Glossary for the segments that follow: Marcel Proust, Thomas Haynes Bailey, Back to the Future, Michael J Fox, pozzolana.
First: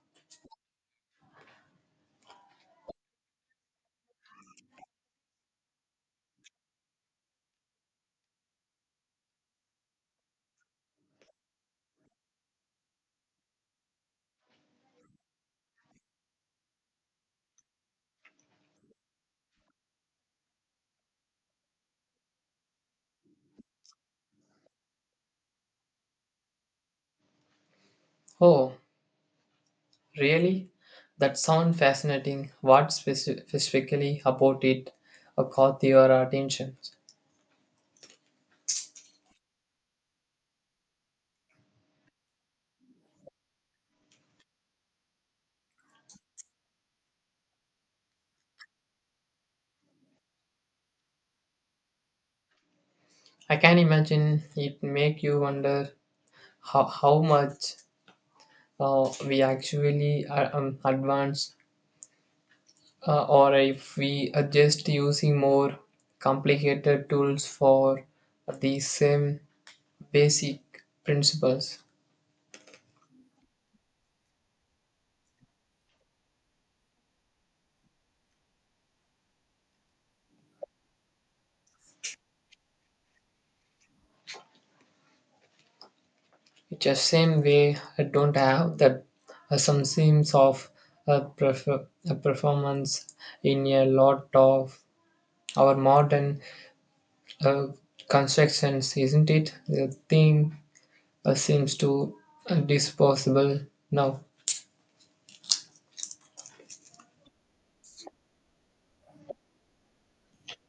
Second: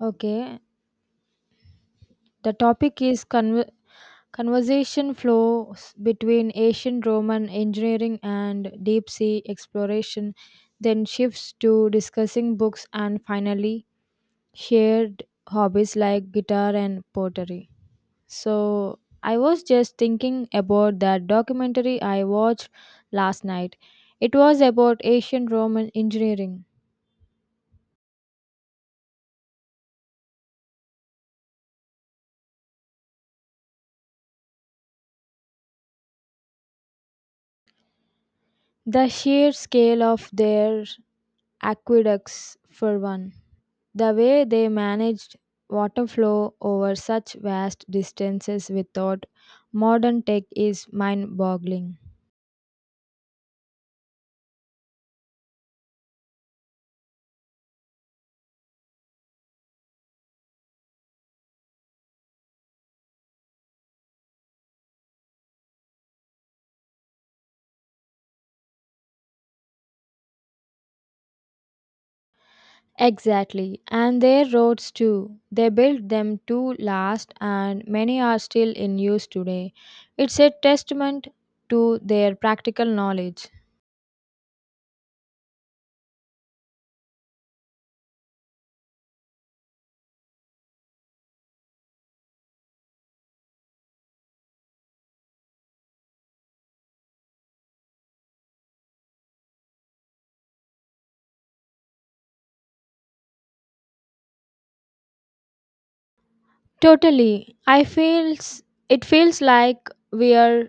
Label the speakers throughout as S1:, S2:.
S1: Okay, the topic is conversation flows between ancient Roman engineering and deep sea exploration, then shifts to discussing books and finally shared hobbies like guitar and pottery. So, I was just thinking about that documentary I watched last night. It was about ancient Roman engineering.
S2: Oh, really? That sounds fascinating. What specifically about it caught your attention?
S1: The sheer scale of their aqueducts, for one. The way they managed water flow over such vast distances without modern tech is mind boggling.
S2: I can imagine it make you wonder how much we actually advance or if we are just using more complicated tools for the same basic principles.
S1: Exactly, and their roads too. They built them to last, and many are still in use today. It's a testament to their practical knowledge.
S2: It's the same way I don't have that some sense of uh, perf- performance in a lot of our modern uh, constructions, isn't it? The thing seems to disposable now.
S1: Totally. I feels It feels like we are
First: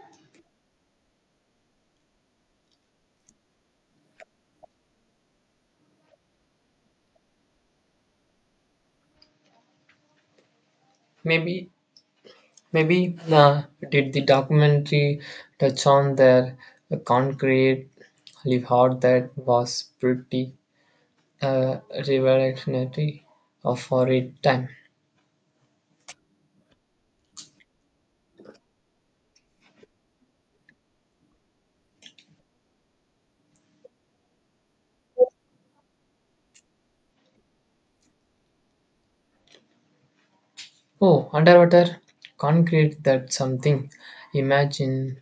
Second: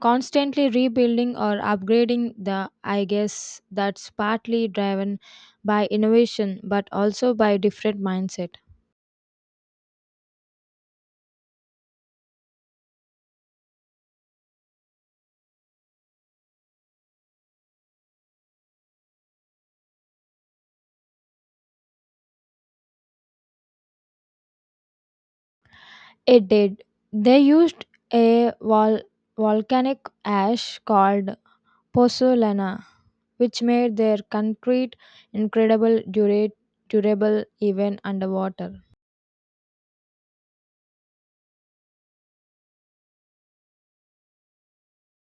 S1: constantly rebuilding or upgrading the, I guess that's partly driven by innovation but also by different mindset.
S2: Maybe, maybe, did the documentary touch on their concrete live out that was pretty uh, revolutionary for its time?
S1: It did. They used a volcanic ash called pozzolana, which made their concrete incredible dura- durable even underwater.
S2: Oh, underwater concrete, that's something. Imagine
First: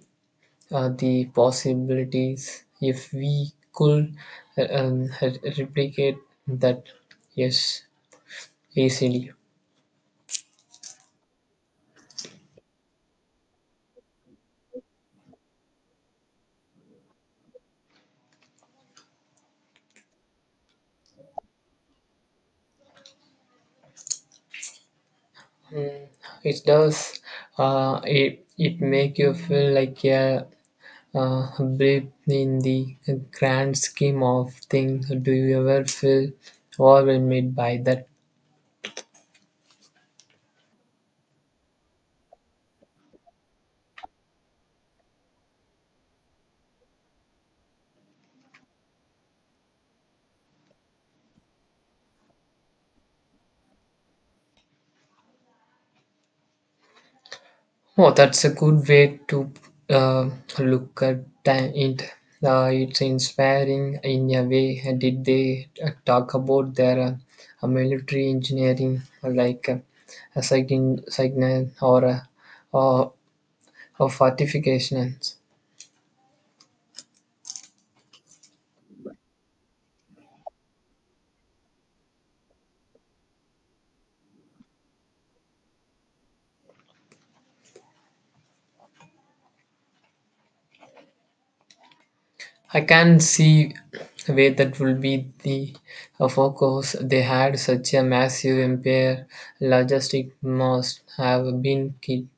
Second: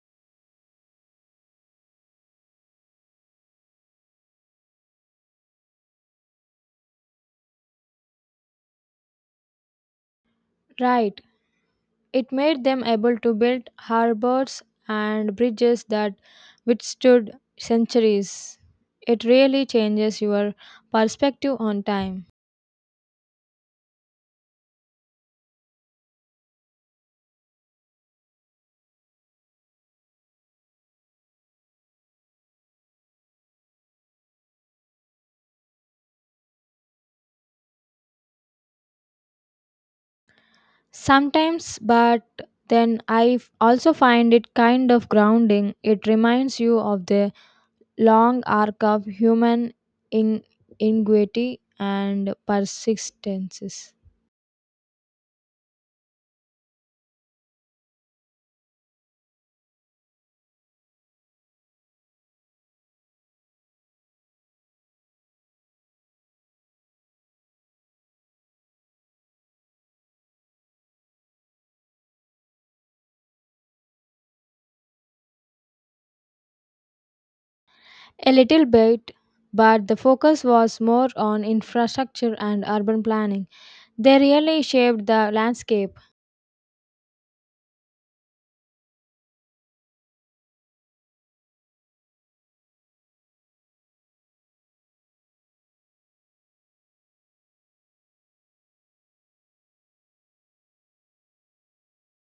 S2: the possibilities if we could replicate that, yes, easily.
S1: Right. It made them able to build harbors and bridges that withstood centuries. It really changes your perspective on time.
S2: Mm, it does. It make you feel like a blip in the grand scheme of things. Do you ever feel overwhelmed by that?
S1: Sometimes, but then also find it kind of grounding. It reminds you of the long arc of human in- ingenuity and persistences.
S2: Oh, that's a good way to uh, look at it. It's inspiring in a way. Did they talk about their military engineering, like a signal or or, or fortifications?
S1: A little bit, but the focus was more on infrastructure and urban planning. They really shaped the landscape.
S2: I can see where that will be the focus. They had such a massive empire. Logistic must have been key.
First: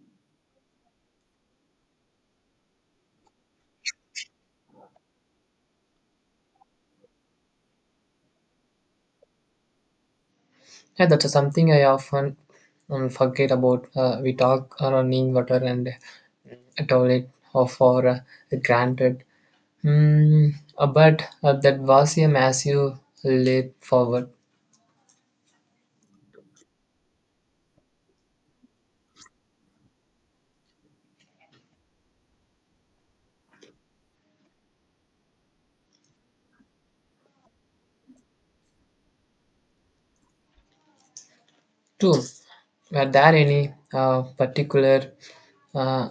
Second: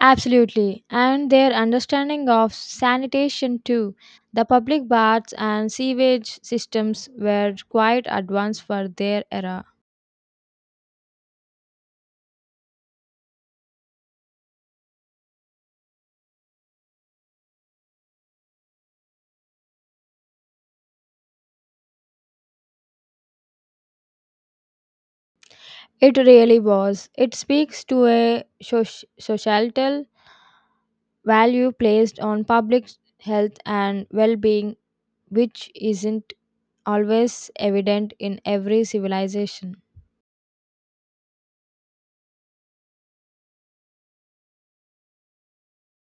S1: Absolutely. And their understanding of sanitation, too. The public baths and sewage systems were quite advanced for their era.
S2: Yeah, that's something I often forget about. We talk running water and a toilet or for granted. But that was a massive leap forward
S1: It really was. It speaks to a societal value placed on public health and well being, which isn't always evident in every civilization.
S2: too. Were there any particular uh,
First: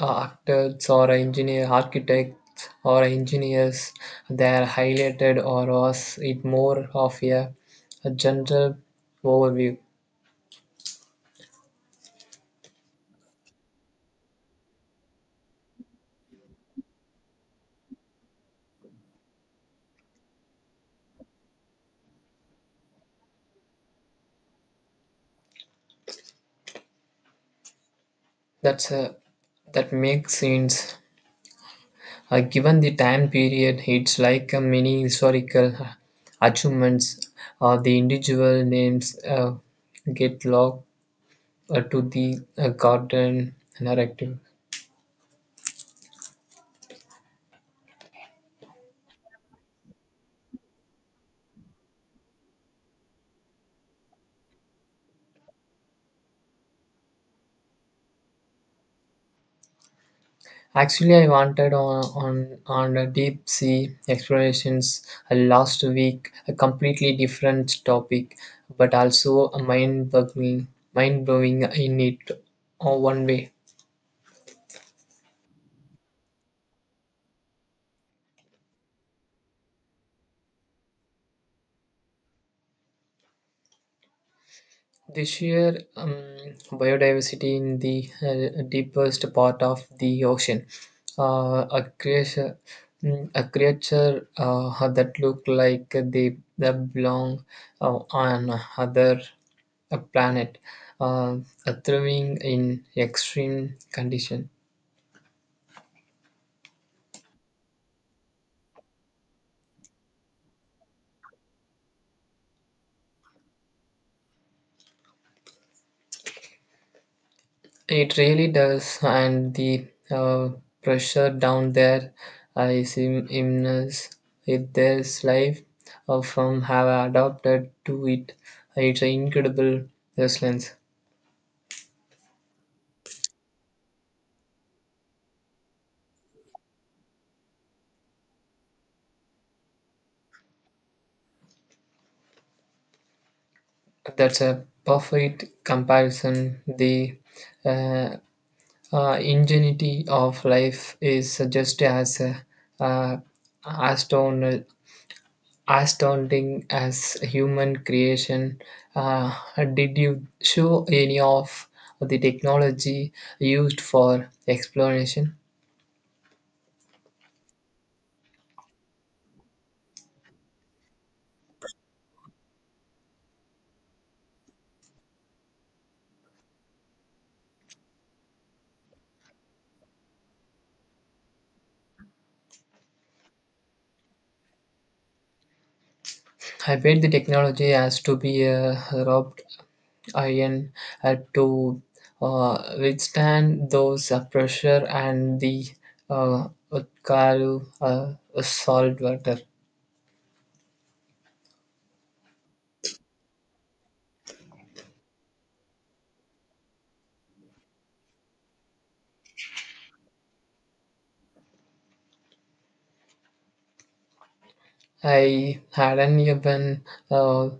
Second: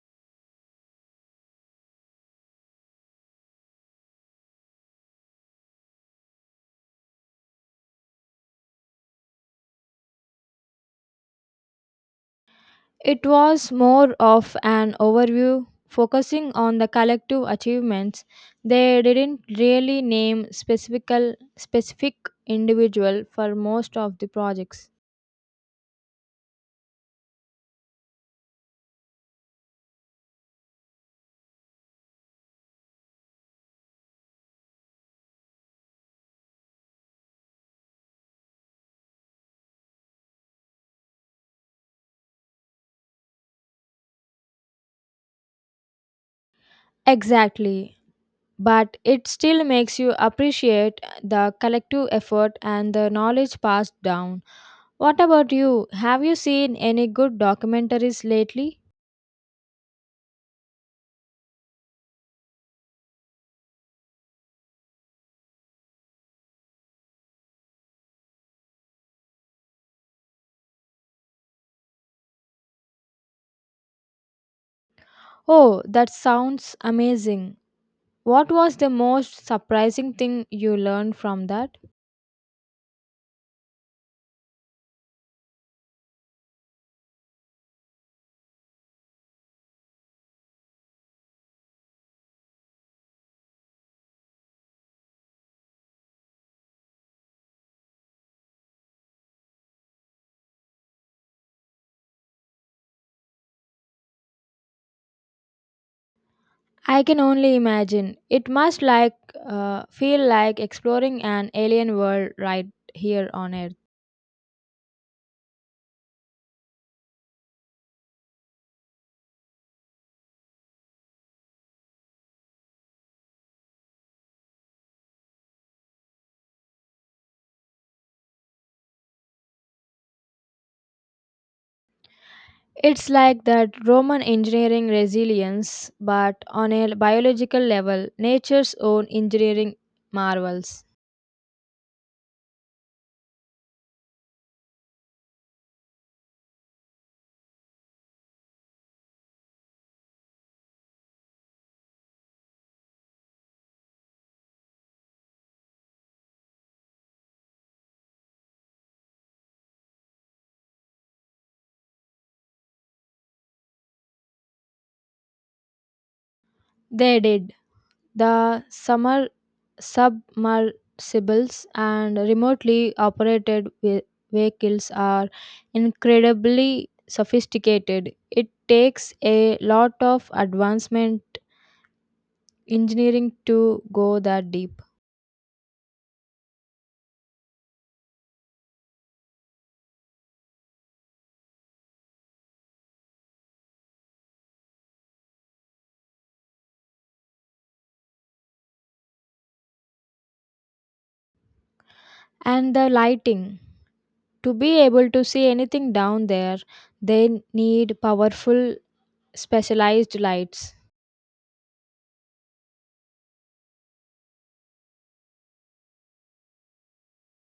S2: actors or engineer, architects or engineers that highlighted, or was it more of a general overview?
S1: It was more of an overview, focusing on the collective achievements. They didn't really name specific individual for most of the projects.
S2: That's a, that makes sense. Given the time period, it's like a mini historical achievements. The individual names get locked to the garden narrative.
S1: Exactly. But it still makes you appreciate the collective effort and the knowledge passed down. What about you? Have you seen any good documentaries lately?
S2: Actually, I wanted on a deep sea explorations last week, a completely different topic, but also a mind boggling, mind blowing in it, one way.
S1: Oh, that sounds amazing. What was the most surprising thing you learned from that?
S2: The sheer biodiversity in the deepest part of the ocean, a creature, a creature that look like they belong on other a planet, uh, thriving in extreme condition.
S1: I can only imagine. It must like feel like exploring an alien world right here on Earth.
S2: It really does, and the pressure down there is immense. If there's life from have adapted to it, it's an incredible resilience.
S1: It's like that Roman engineering resilience, but on a biological level, nature's own engineering marvels.
S2: That's a perfect comparison. The uh, ingenuity of life is just as uh, astounding. Astounding as human creation. Uh, did you show any of the technology used for exploration?
S1: They did. The summer submersibles and remotely operated vehicles are incredibly sophisticated. It takes a lot of advancement engineering to go that deep.
S2: I bet the technology has to be rubbed iron to withstand those pressure and the Utkaru salt water.
S1: And the lighting, to be able to see anything down there, they need powerful specialized lights.
S2: I hadn't even uh, uh,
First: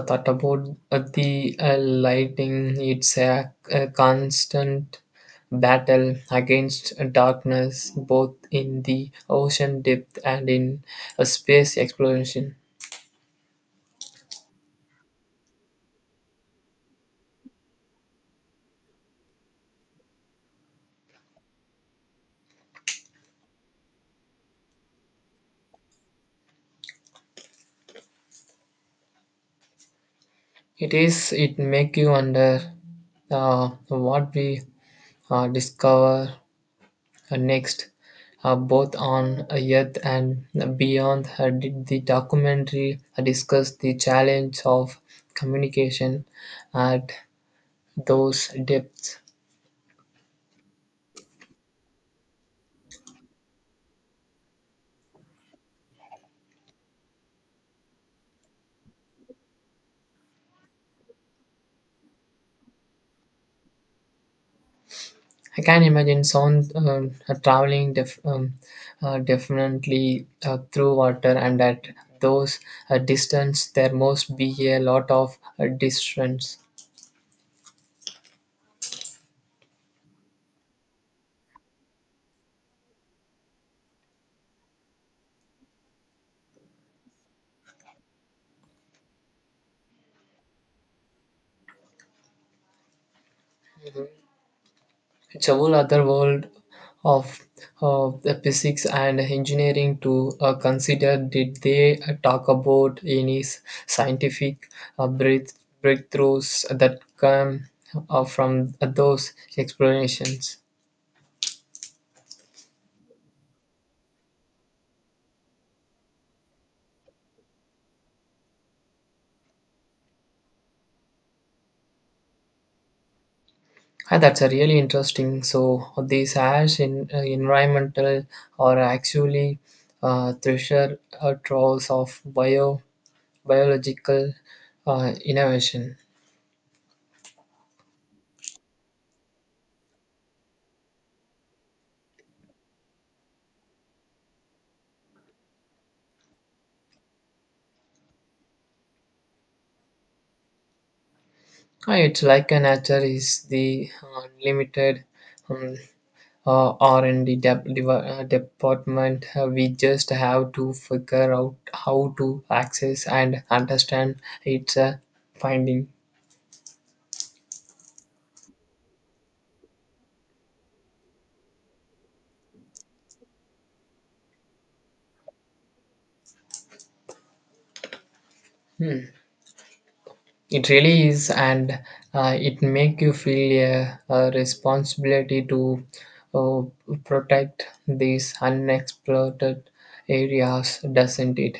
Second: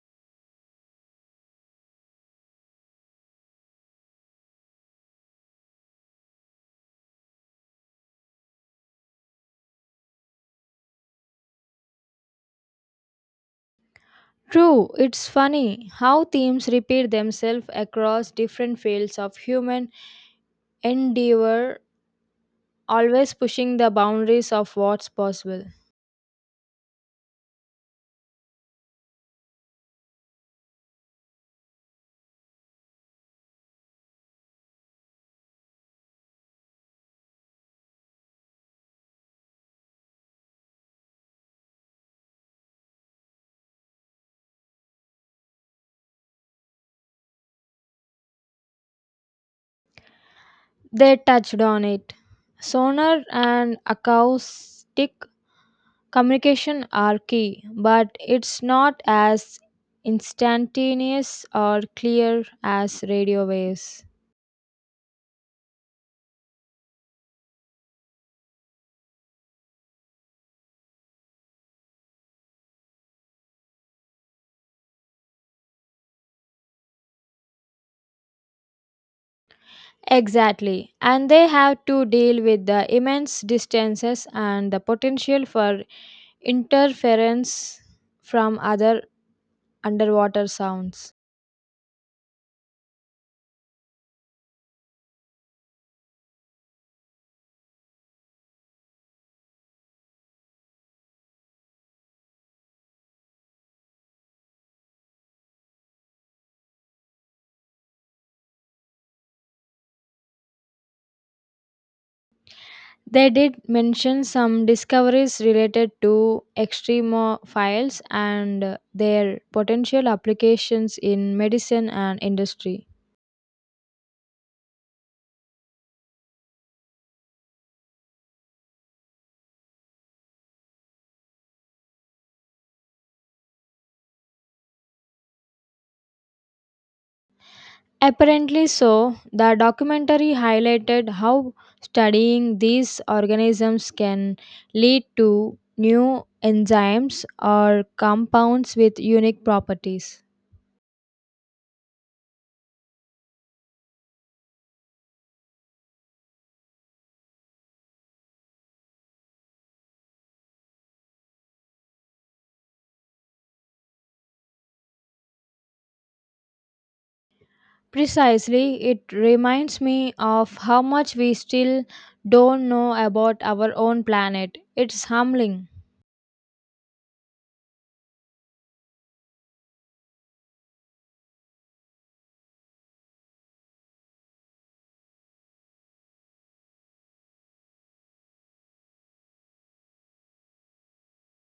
S2: thought about the lighting. It's a constant battle against darkness, both in the ocean depth and in space exploration.
S1: True. It's funny how themes repeat themselves across different fields of human endeavor, always pushing the boundaries of what's possible.
S2: It is. It make you wonder what we discover next, both on Earth and beyond. Uh, did the documentary discuss the challenge of communication at those depths?
S1: They touched on it. Sonar and acoustic Communication are key, but it's not as instantaneous or clear as radio waves.
S2: I can imagine sound traveling definitely through water, and at those distance, there must be a lot of distance.
S1: Exactly. And they have to deal with the immense distances and the potential for interference from other underwater sounds.
S2: It's a whole other world of the physics and engineering to consider. Did they talk about any scientific breakthroughs that come from those explanations?
S1: They did mention some discoveries related to extremophiles and their potential applications in medicine and industry.
S2: Ah, that's a really interesting. So these ash in environmental are actually treasure troves of biological innovation.
S1: Apparently so, the documentary highlighted how studying these organisms can lead to new enzymes or compounds with unique properties.
S2: It's like a nature is the limited um, R&D department. We just have to figure out how to access and understand its finding.
S1: Precisely, it reminds me of how much we still don't know about our own planet. It's humbling.
S2: Hmm. It really is, and it make you feel a responsibility to uh, protect these unexploited areas, doesn't it?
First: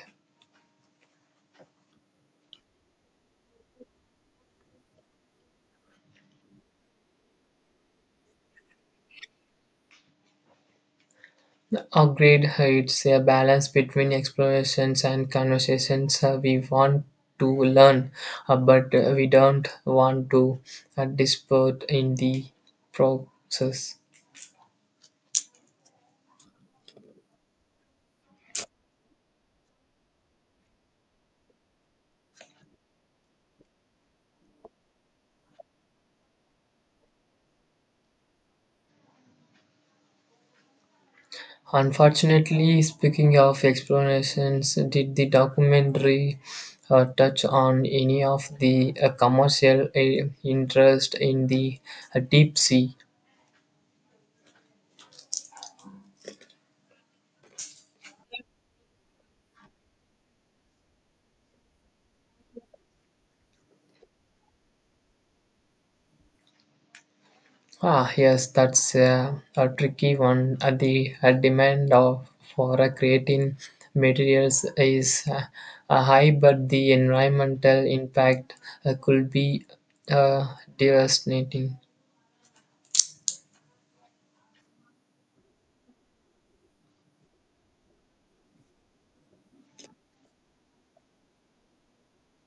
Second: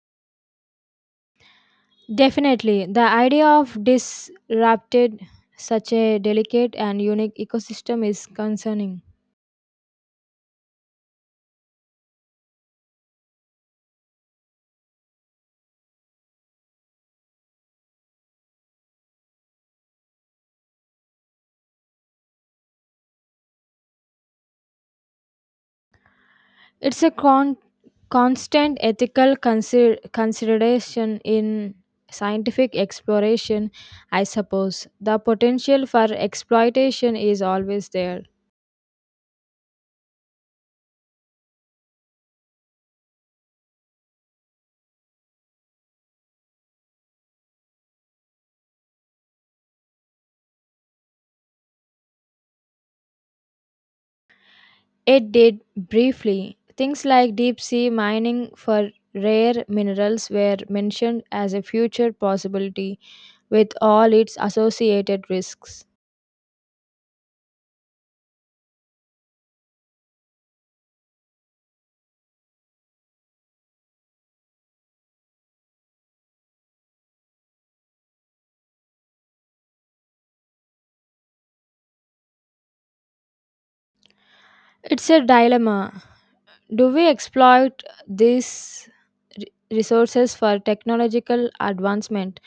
S1: Definitely, the idea of disrupted such a delicate and unique ecosystem is concerning.
S2: Agreed, it's a balance between explorations and conversations. We want to learn, but we don't want to dispute in the process.
S1: It's a con Constant ethical consideration in scientific exploration, I suppose. The potential for exploitation is always there.
S2: Unfortunately, speaking of explorations, did the documentary touch on any of the commercial interest in the deep sea?
S1: It did briefly. Things like deep sea mining for rare minerals were mentioned as a future possibility with all its associated risks.
S2: Ah, yes, that's a tricky one. The demand of for creating materials is high, but the environmental impact could be devastating.
S1: It's a dilemma. Do we exploit these re- resources for technological advancement?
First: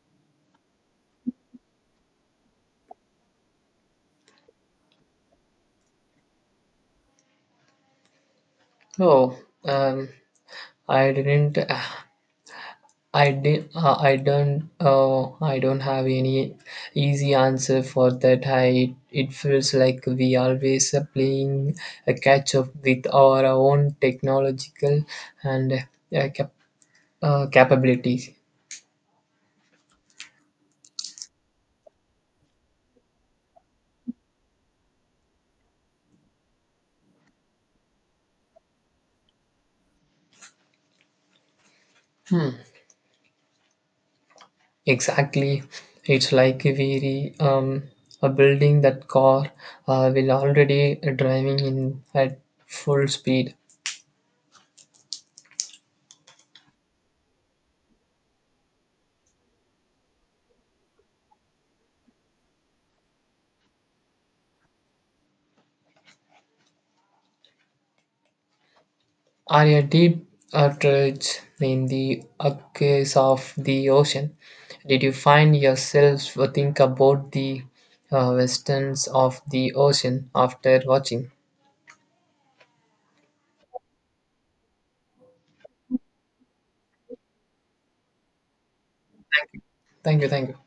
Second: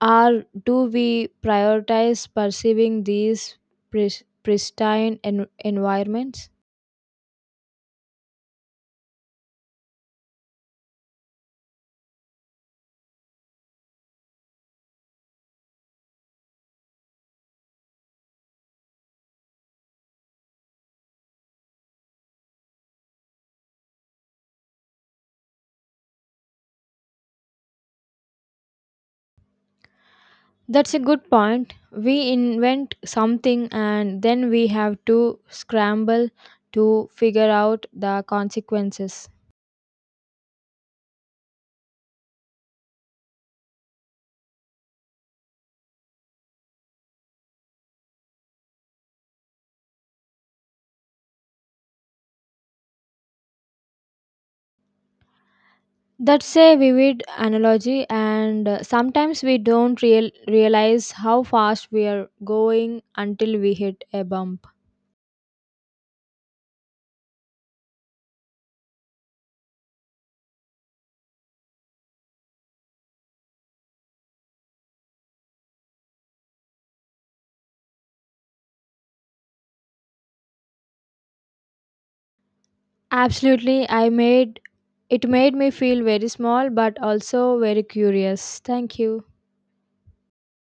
S1: Or do we prioritize perceiving these pristine environments?
S2: Oh, um, I didn't I did. I don't. I don't have any easy answer for that. I. It feels like we always are playing a catch up with our own technological and uh, cap- capabilities.
S1: That's a good point. We invent something and then we have to scramble to figure out the consequences.
S2: Hmm. Exactly. It's like we re, um are building that car. Will already driving in at full speed.
S1: That's a vivid analogy, and sometimes we don't realize how fast we are going until we hit a bump.
S2: Are a deep outrage in the abyss of the ocean. Did you find yourself think about the westerns of the ocean after watching?
S1: Absolutely, I made it made me feel very small but also very curious. Thank you.
S2: Thank you, thank you.